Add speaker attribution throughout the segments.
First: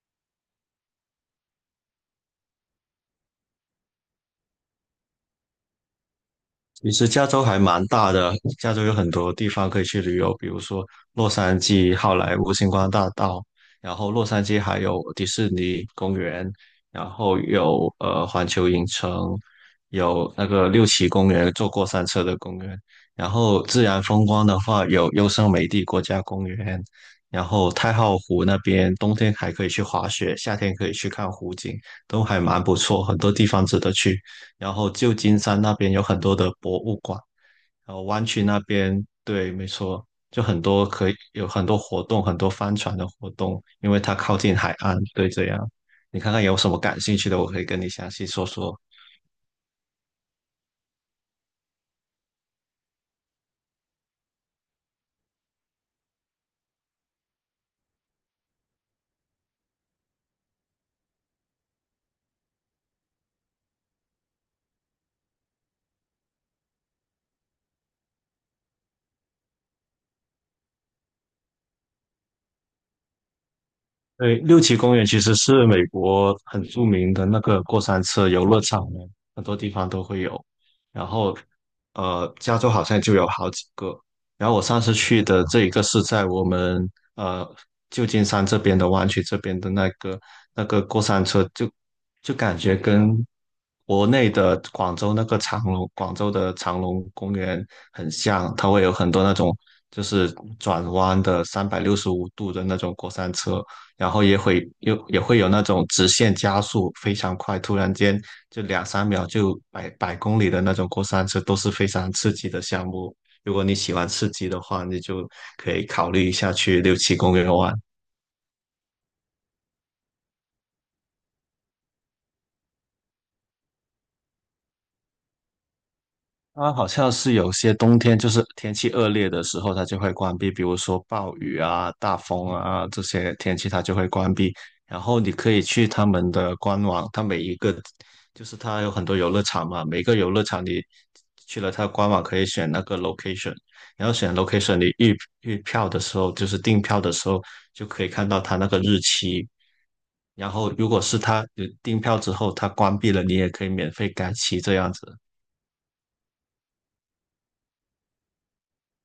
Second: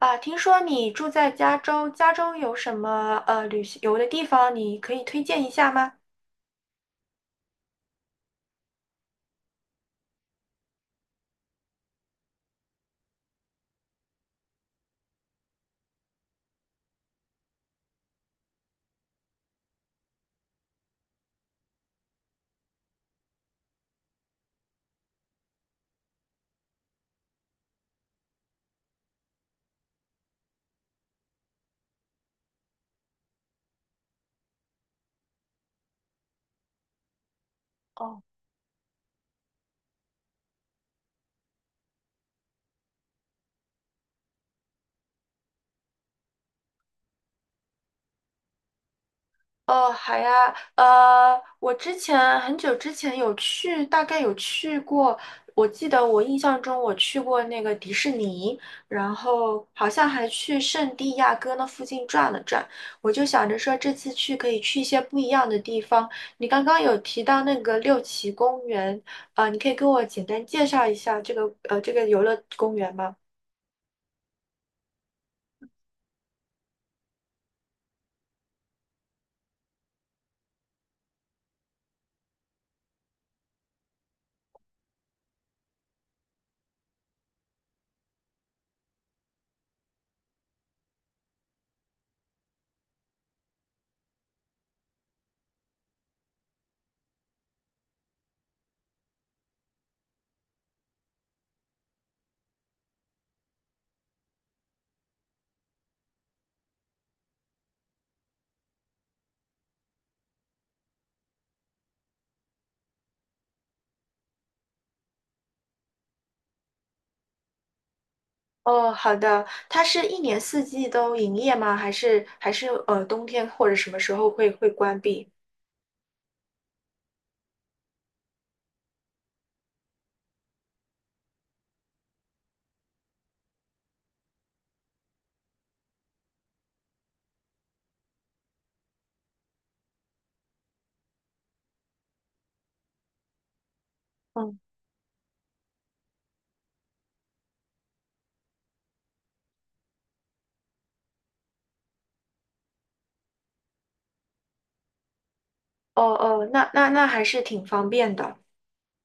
Speaker 1: 啊，听说你住在加州，加州有什么旅游的地方，你可以推荐一下吗？
Speaker 2: 其实加州还蛮大的，加州有很多地方可以去旅游，比如说洛杉矶、好莱坞星光大道，然后洛杉矶还有迪士尼公园，然后有环球影城，有那个六旗公园，坐过山车的公园，然后自然风光的话有优胜美地国家公园，然后太浩湖那边冬天还可以去滑雪，夏天可以去看湖景，都还蛮不错，很多地方值得去。然后旧金山那边有很多的博物馆，然后
Speaker 1: 哦。
Speaker 2: 湾区那边，对，没错，就很多有很多活动，很多帆船的活动，因为它靠近海岸，对，这样。你看看有什么感兴趣的，我可以跟你详细说说。
Speaker 1: 哦，好呀，我之前很久之前有去，大概有去过，我记得我印象中我去过那个迪士尼，然后好像还去圣地亚哥那附近转了转。我就想着说这次去可以去一些不一样的地方。你刚刚有提到那个六旗公园，呃，你可以跟我简单介绍一下这个游乐公园吗？
Speaker 2: 对，六旗公园其实是美国很著名的那个过山车游乐场呢，很多地方都会有。然后，加州好像就有好几个。然后我上次去的这一个是在我们呃旧金山这边的湾区这边的那个过山车就，就感觉跟国内的广州那个长隆广州的长隆公园很像，它会有很多那种就是转弯的365度的那种过山车。然后也会有那种直线加速非常快，突然间就两三秒就百公里的那种过山车，都是非常刺激的项目。如果你喜欢刺激的话，你就可以考虑一下去六七公园玩。
Speaker 1: 哦，好的。它是一年四季都营业吗？还是冬天或者什么时候会关闭？
Speaker 2: 它好像是有些冬天就是天气恶劣的时候，它就会关闭，比如说暴雨啊、大风啊这些天气，它就会关闭。然后你可以去他们的官网，它每一个就是它有很多游乐场嘛，每个游乐场你去了它官网可以选那个 location，然后选
Speaker 1: 嗯。
Speaker 2: location，你预票的时候就是订票的时候就可以看到它那个日期。然后如果是它订票之后它关闭了，你也可以免费改期这样子。
Speaker 1: 哦哦，那还是挺方便的。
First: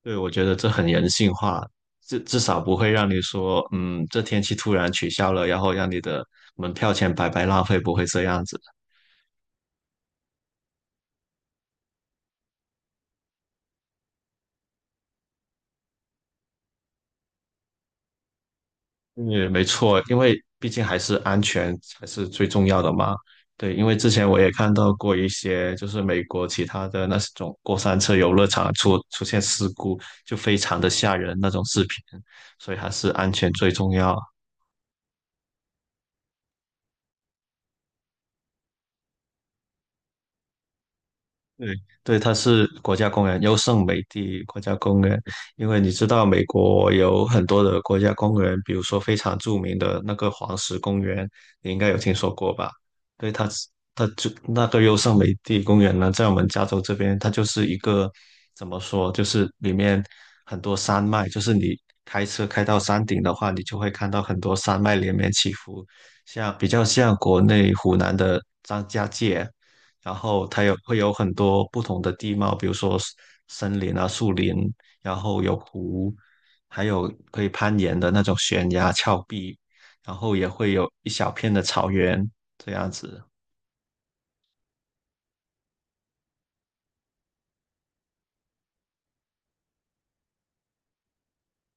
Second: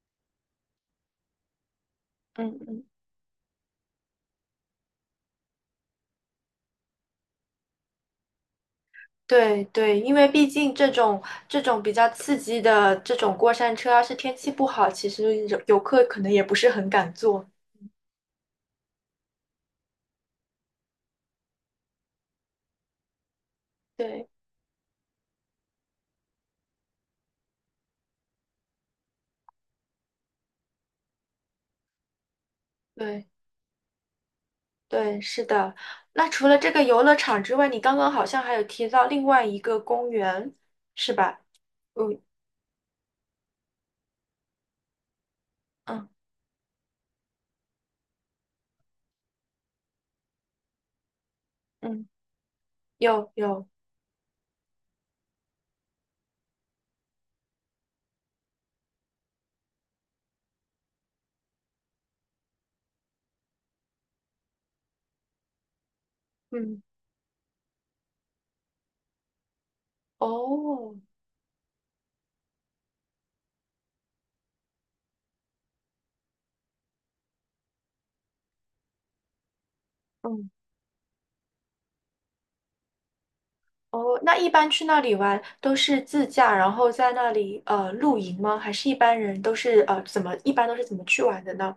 Speaker 2: 对，我觉得这很人性化，至
Speaker 1: 嗯
Speaker 2: 少不
Speaker 1: 嗯。
Speaker 2: 会让你说，嗯，这天气突然取消了，然后让你的门票钱白白浪费，不会这样子。
Speaker 1: 对对，因为毕竟这种比较刺激的这种过山车，要是天气不好，其实游客可能也不是很敢坐。
Speaker 2: 嗯，没错，因为毕竟还是安全才是最重要的嘛。对，因为之
Speaker 1: 对。
Speaker 2: 前我也看到过一些，就是美国其他的那种过山车游乐场出现事故，就非常的吓人那种视频，所以还是
Speaker 1: 对，
Speaker 2: 安全最重要。
Speaker 1: 对，是的。那除了这个游乐场之外，你刚刚好像还有提到另外一个公园，是吧？
Speaker 2: 对，对，
Speaker 1: 嗯。
Speaker 2: 它是国家公园，优胜美地国家公园。因为你知
Speaker 1: 嗯
Speaker 2: 道，美国有很多的国家公园，比如说非常著名的那个黄石公园，你应该有
Speaker 1: 嗯，
Speaker 2: 听说过吧？
Speaker 1: 有
Speaker 2: 对，
Speaker 1: 有。
Speaker 2: 它就那个优胜美地公园呢，在我们加州这边，它就是一个怎么说，就是里面很多山脉，就是你开车开到山顶的话，你就会看到很多山脉连绵起伏，像比
Speaker 1: 嗯。
Speaker 2: 较像国内湖南的。别然后它
Speaker 1: 哦。
Speaker 2: 会有很多不同的地貌，比如说 森林啊、树林，然后有湖，还有可以攀岩的那种悬崖峭壁，然后也
Speaker 1: 嗯。
Speaker 2: 会有一小片的草原这样子。
Speaker 1: 哦，那一般去那里玩都是自驾，然后在那里露营吗？还是一般人都是呃怎么一般都是怎么去玩的呢？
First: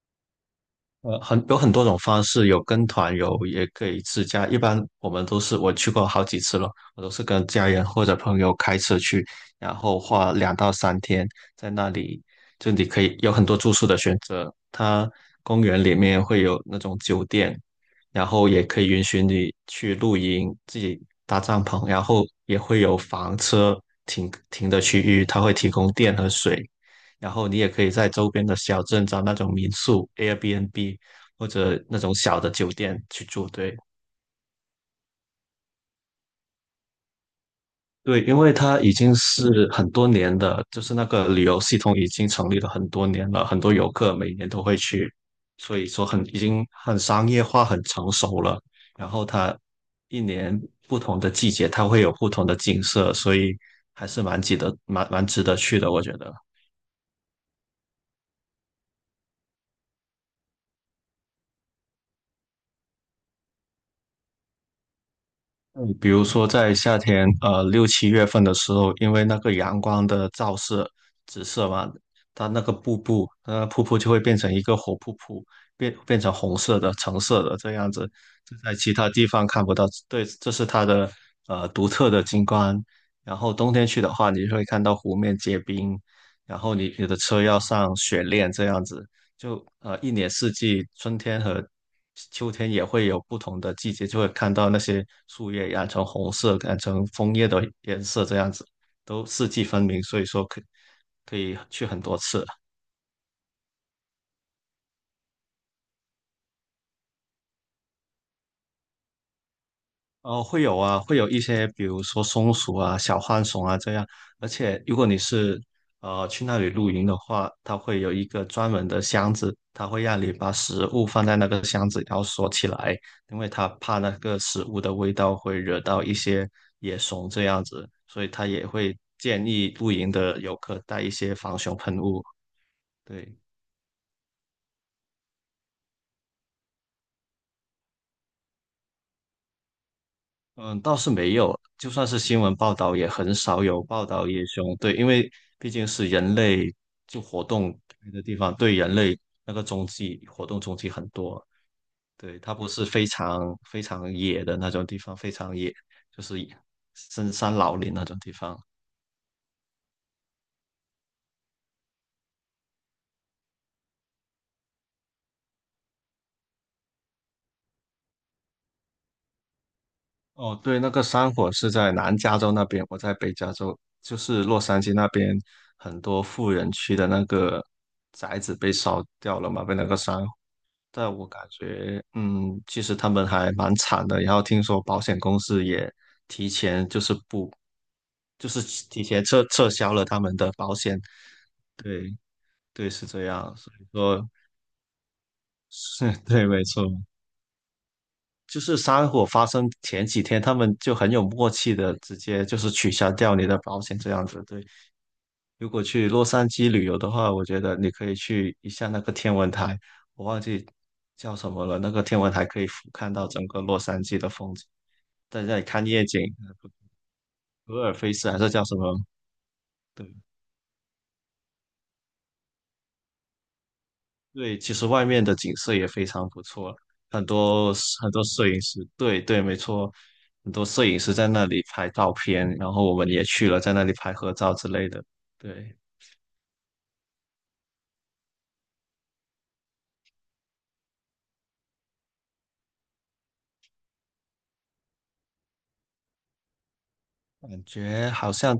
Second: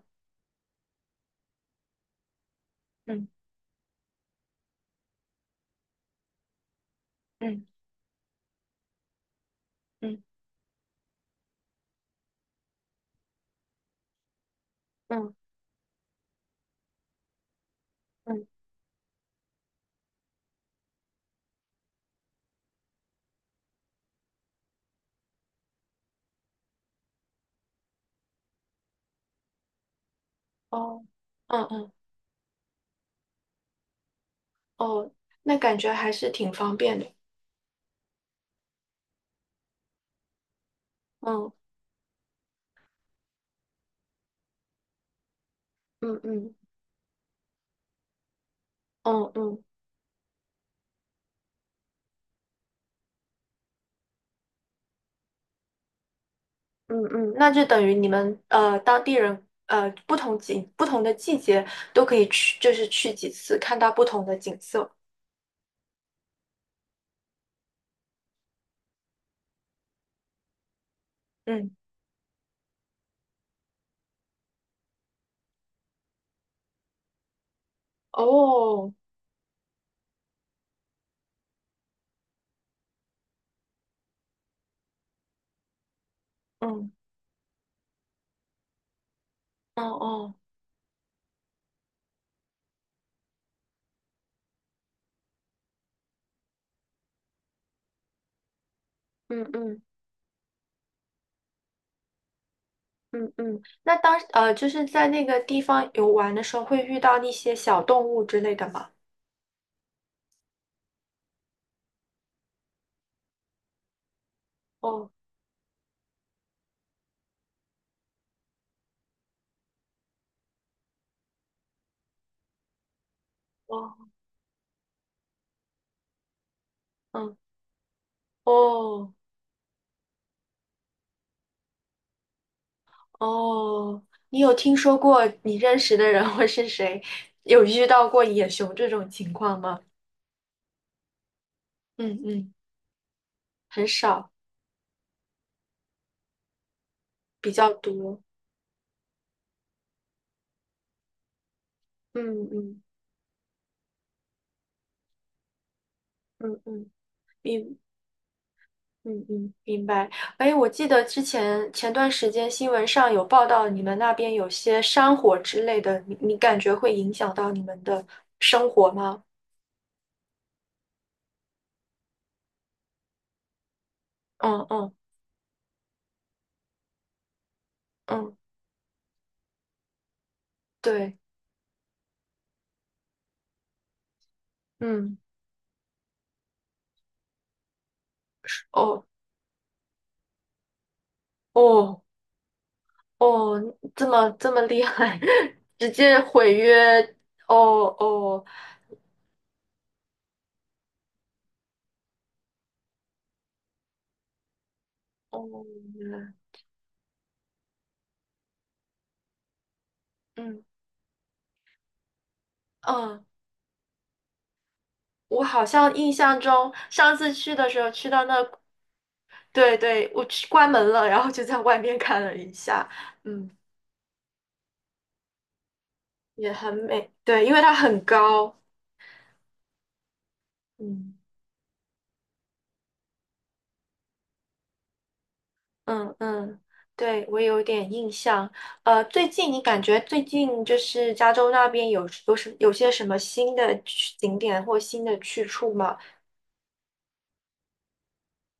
Speaker 2: 有很多种方式，有跟团
Speaker 1: 嗯
Speaker 2: 游，也可以自驾。一般我们都是我去过好几次了，我都是跟
Speaker 1: 嗯
Speaker 2: 家人或者朋友开车去，然后
Speaker 1: 嗯
Speaker 2: 花2到3天在那里，就你可以有很多住宿的选择。它
Speaker 1: 嗯
Speaker 2: 公园里面会有那种酒店，然
Speaker 1: 嗯，
Speaker 2: 后也可以允许你去露营，自己搭帐篷，然后也会有房车停的区域，它会提供电和水，然后你也可以在周边的小镇找那种民宿、Airbnb
Speaker 1: 哦。
Speaker 2: 或
Speaker 1: 嗯
Speaker 2: 者
Speaker 1: 嗯。
Speaker 2: 那种小的酒店去住。对，
Speaker 1: 哦，那感觉还是挺方便的。
Speaker 2: 对，因为它已经是很多年的，就是那个旅
Speaker 1: 嗯
Speaker 2: 游系统已经成立了很多年了，很多游客每年都会去，所以说
Speaker 1: 嗯
Speaker 2: 已
Speaker 1: 嗯
Speaker 2: 经很商业化、很成熟了。然后
Speaker 1: 嗯
Speaker 2: 它
Speaker 1: 嗯
Speaker 2: 一年不同的季节，它会有不同的景色，所以还是蛮值得去的，我觉得。
Speaker 1: 嗯，那就等于你们当地人不同的季节都可以去，就是去几次，看到不同的景色。
Speaker 2: 嗯，比如说在夏天，六七月份的时候，因为那个阳光的直射
Speaker 1: 嗯。
Speaker 2: 嘛，它那个瀑布就会变成一个火瀑布，变成红色的、橙色的这样子，这在
Speaker 1: 哦。
Speaker 2: 其他地方看不到。对，这是它的独特的景观。然后冬天去的话，你会看到湖面结冰，然后
Speaker 1: 嗯。
Speaker 2: 你的车要上雪链这样子。就
Speaker 1: 哦
Speaker 2: 一年
Speaker 1: 哦。
Speaker 2: 四季，春天和秋天也会有不同的季节，就会看到那些树叶染成红色，染成枫叶的颜色，这样子都
Speaker 1: 嗯
Speaker 2: 四季
Speaker 1: 嗯
Speaker 2: 分明，所以说可以去很多次。
Speaker 1: 嗯嗯，那，就是在那个地方游玩的时候，会遇到那些小动物之类的吗？
Speaker 2: 哦，会有啊，会有一些，比如说松鼠啊、小浣熊啊这样。而且，如果
Speaker 1: 哦
Speaker 2: 你是去那里露营的话，它会有一个专门的箱子，它会让你把食物放在那个箱子，然后锁起来，因为它怕
Speaker 1: 哦。
Speaker 2: 那个食物的味道会惹到一些野熊
Speaker 1: 嗯。
Speaker 2: 这样子，所以它也会
Speaker 1: 哦
Speaker 2: 建议露营的游客带一些防熊喷雾。对。
Speaker 1: 哦，你有听说过你认识的人或是谁有遇到过野熊这种情况吗？
Speaker 2: 嗯，倒是没有，就算是
Speaker 1: 嗯
Speaker 2: 新
Speaker 1: 嗯，
Speaker 2: 闻报道，也很少有
Speaker 1: 很
Speaker 2: 报道
Speaker 1: 少。
Speaker 2: 野熊。对，因为毕竟是人类就活
Speaker 1: 比
Speaker 2: 动
Speaker 1: 较
Speaker 2: 开
Speaker 1: 多。
Speaker 2: 的地方，对人类那个踪迹活动踪迹很多。对，
Speaker 1: 嗯
Speaker 2: 它不
Speaker 1: 嗯
Speaker 2: 是非常野的那种地方，非常野就是
Speaker 1: 嗯嗯。
Speaker 2: 深山老
Speaker 1: 明
Speaker 2: 林那种地方。
Speaker 1: 嗯，明白。哎，我记得之前前段时间新闻上有报道，你们那边有些山火之类的，你感觉会影响到你们的生活吗？
Speaker 2: 哦，对，那个山火是在南加州那边，我在北加州，就是洛
Speaker 1: 嗯
Speaker 2: 杉矶
Speaker 1: 嗯。
Speaker 2: 那边很多富人区的那个
Speaker 1: 嗯，
Speaker 2: 宅子被烧掉了嘛，被那个山，但
Speaker 1: 对。
Speaker 2: 我感觉，嗯，其实他们还蛮惨的。然后听说保
Speaker 1: 嗯。
Speaker 2: 险公司也提前就是不，就是提
Speaker 1: 哦
Speaker 2: 前撤销了他们的保险。
Speaker 1: 哦
Speaker 2: 对对，是这样。
Speaker 1: 哦，
Speaker 2: 所以
Speaker 1: 这
Speaker 2: 说，
Speaker 1: 么这么厉害，直
Speaker 2: 是
Speaker 1: 接
Speaker 2: 对，
Speaker 1: 毁
Speaker 2: 没错。
Speaker 1: 约。哦哦
Speaker 2: 就是山火发生前几天，他们就很有默契的直接就是取消掉你的保险这样子。对，
Speaker 1: 哦，
Speaker 2: 如果去
Speaker 1: 原
Speaker 2: 洛
Speaker 1: 来。
Speaker 2: 杉矶旅游的话，我觉得你可以去一下那个天文台，我忘
Speaker 1: 嗯
Speaker 2: 记叫什么了。那个天文台可以俯瞰
Speaker 1: 嗯，
Speaker 2: 到整个洛杉矶的风景，在
Speaker 1: 我
Speaker 2: 那里
Speaker 1: 好
Speaker 2: 看
Speaker 1: 像
Speaker 2: 夜
Speaker 1: 印
Speaker 2: 景，
Speaker 1: 象中上次去的
Speaker 2: 普
Speaker 1: 时候
Speaker 2: 尔
Speaker 1: 去
Speaker 2: 菲
Speaker 1: 到
Speaker 2: 斯还
Speaker 1: 那。
Speaker 2: 是叫什么？
Speaker 1: 对
Speaker 2: 对
Speaker 1: 对，我去关门了，然后就在外面看了一下。嗯。
Speaker 2: 对，其实外面的景色也非常不
Speaker 1: 也很
Speaker 2: 错，
Speaker 1: 美，
Speaker 2: 很
Speaker 1: 对，因为
Speaker 2: 多
Speaker 1: 它很
Speaker 2: 很多摄
Speaker 1: 高。
Speaker 2: 影师，对对，没错，很多摄影师
Speaker 1: 嗯。
Speaker 2: 在那里拍照片，然后我们也去了，在那里拍合照之类的。对，
Speaker 1: 嗯嗯，对，我有点印象。呃，最近你感觉最近就是加州那边有些什么新的景点或新的去处吗？
Speaker 2: 感觉好像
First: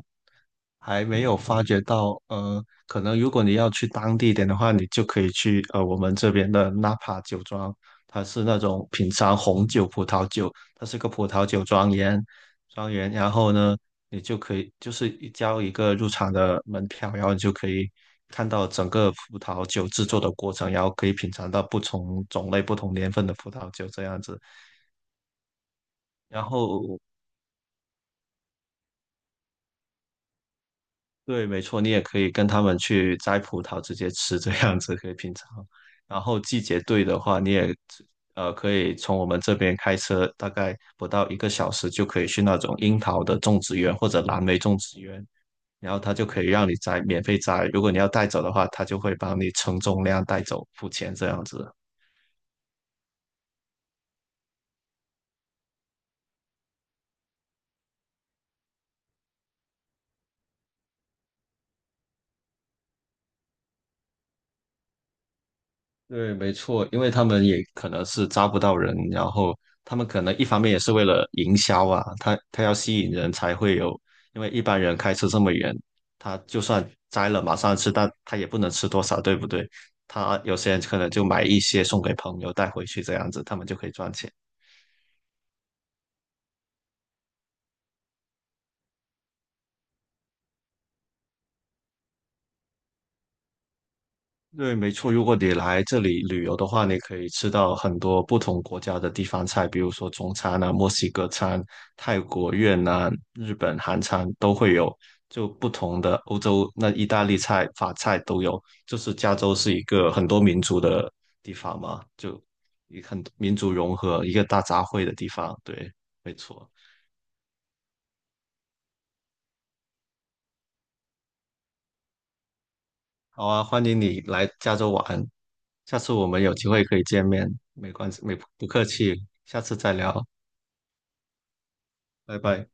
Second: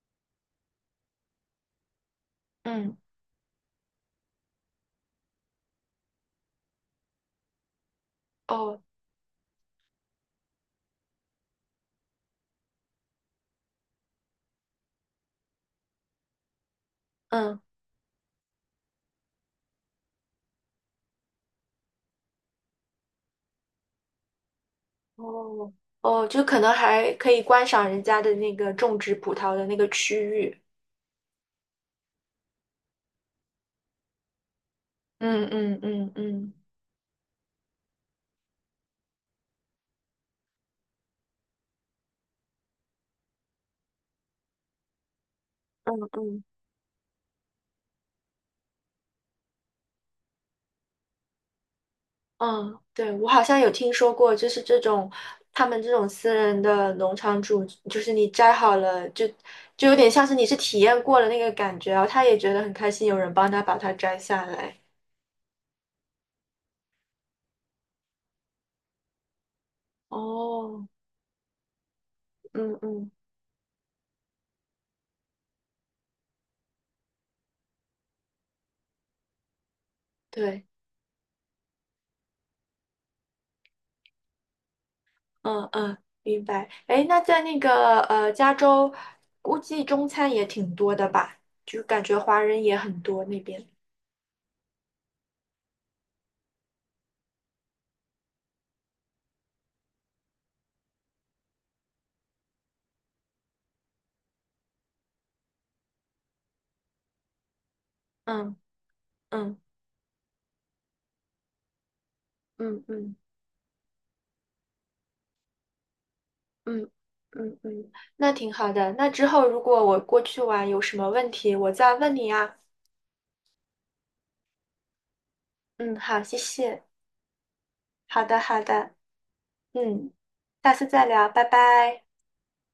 Speaker 2: 还没有发觉到，
Speaker 1: 嗯。
Speaker 2: 可能如果你要去当地一点的话，你就可以去我们这边的纳帕酒庄，它是那
Speaker 1: 哦。
Speaker 2: 种品尝红酒、葡萄酒，它是个葡萄酒庄园，庄园，然后呢，你就可以就是一个入场的门票，然后你就
Speaker 1: 嗯。
Speaker 2: 可以看到整个葡萄酒制作的过程，然后可以品尝到不同种类、不同年份的葡萄酒这样子。
Speaker 1: 哦哦，
Speaker 2: 然
Speaker 1: 就可能
Speaker 2: 后
Speaker 1: 还可以观赏人家的那个种植葡萄的那个区域。
Speaker 2: 对，没错，你也可以跟他们去摘葡萄直接吃，这样子可以品
Speaker 1: 嗯
Speaker 2: 尝。
Speaker 1: 嗯嗯
Speaker 2: 然后
Speaker 1: 嗯，
Speaker 2: 季节对的话，你也可以从我们这边开车，大概不到一个小时就可以去那种樱桃的种植园或者蓝莓种植园，然
Speaker 1: 嗯
Speaker 2: 后他就可
Speaker 1: 嗯。
Speaker 2: 以让你摘，免费摘。如果你要带走的话，他就会帮你称重量带走，付钱这样子。
Speaker 1: 嗯，对，我好像有听说过，就是这种他们这种私人的农场主，就是你摘好了，就有点像是你是体验过了那个感觉，然后他也觉得很开心，有人帮他把它摘下来。
Speaker 2: 对，没错，因为他们也可能是招不到人，然后他们可能一方面也
Speaker 1: 哦。
Speaker 2: 是为了营销啊，他要
Speaker 1: 嗯
Speaker 2: 吸
Speaker 1: 嗯。
Speaker 2: 引人才会有，因为一般人开车这么远，他就算摘了马上吃，但他也不能吃多少，对不对？他有
Speaker 1: 对。
Speaker 2: 些人可能就买一些送给朋友带回去这样子，他们就可以赚钱。
Speaker 1: 嗯嗯，明白。哎，那在那个加州，估计中餐也挺多的吧，就感觉华人也很多那边。
Speaker 2: 对，没错。如果你来这里旅游的话，你可以吃到很多不同国家的地方菜，比如说中餐啊、墨西哥餐、泰国、越南、日本、韩餐都会有，就不同的欧洲那意大利菜、法菜都
Speaker 1: 嗯
Speaker 2: 有。就是加州
Speaker 1: 嗯
Speaker 2: 是一个很多民族的地方嘛，
Speaker 1: 嗯嗯。
Speaker 2: 很民族融合，一个大杂烩的地方。对，没错。
Speaker 1: 嗯嗯，那挺好的。那之后如果我过去玩有什么问题，我再问你啊。
Speaker 2: 好啊，欢迎你来加州玩，
Speaker 1: 嗯，
Speaker 2: 下次
Speaker 1: 好，
Speaker 2: 我
Speaker 1: 谢
Speaker 2: 们有机
Speaker 1: 谢。
Speaker 2: 会可以见面，没关系，
Speaker 1: 好
Speaker 2: 没
Speaker 1: 的，好
Speaker 2: 不客
Speaker 1: 的。
Speaker 2: 气，下次再
Speaker 1: 嗯，
Speaker 2: 聊，
Speaker 1: 下次再聊，拜拜。
Speaker 2: 拜拜。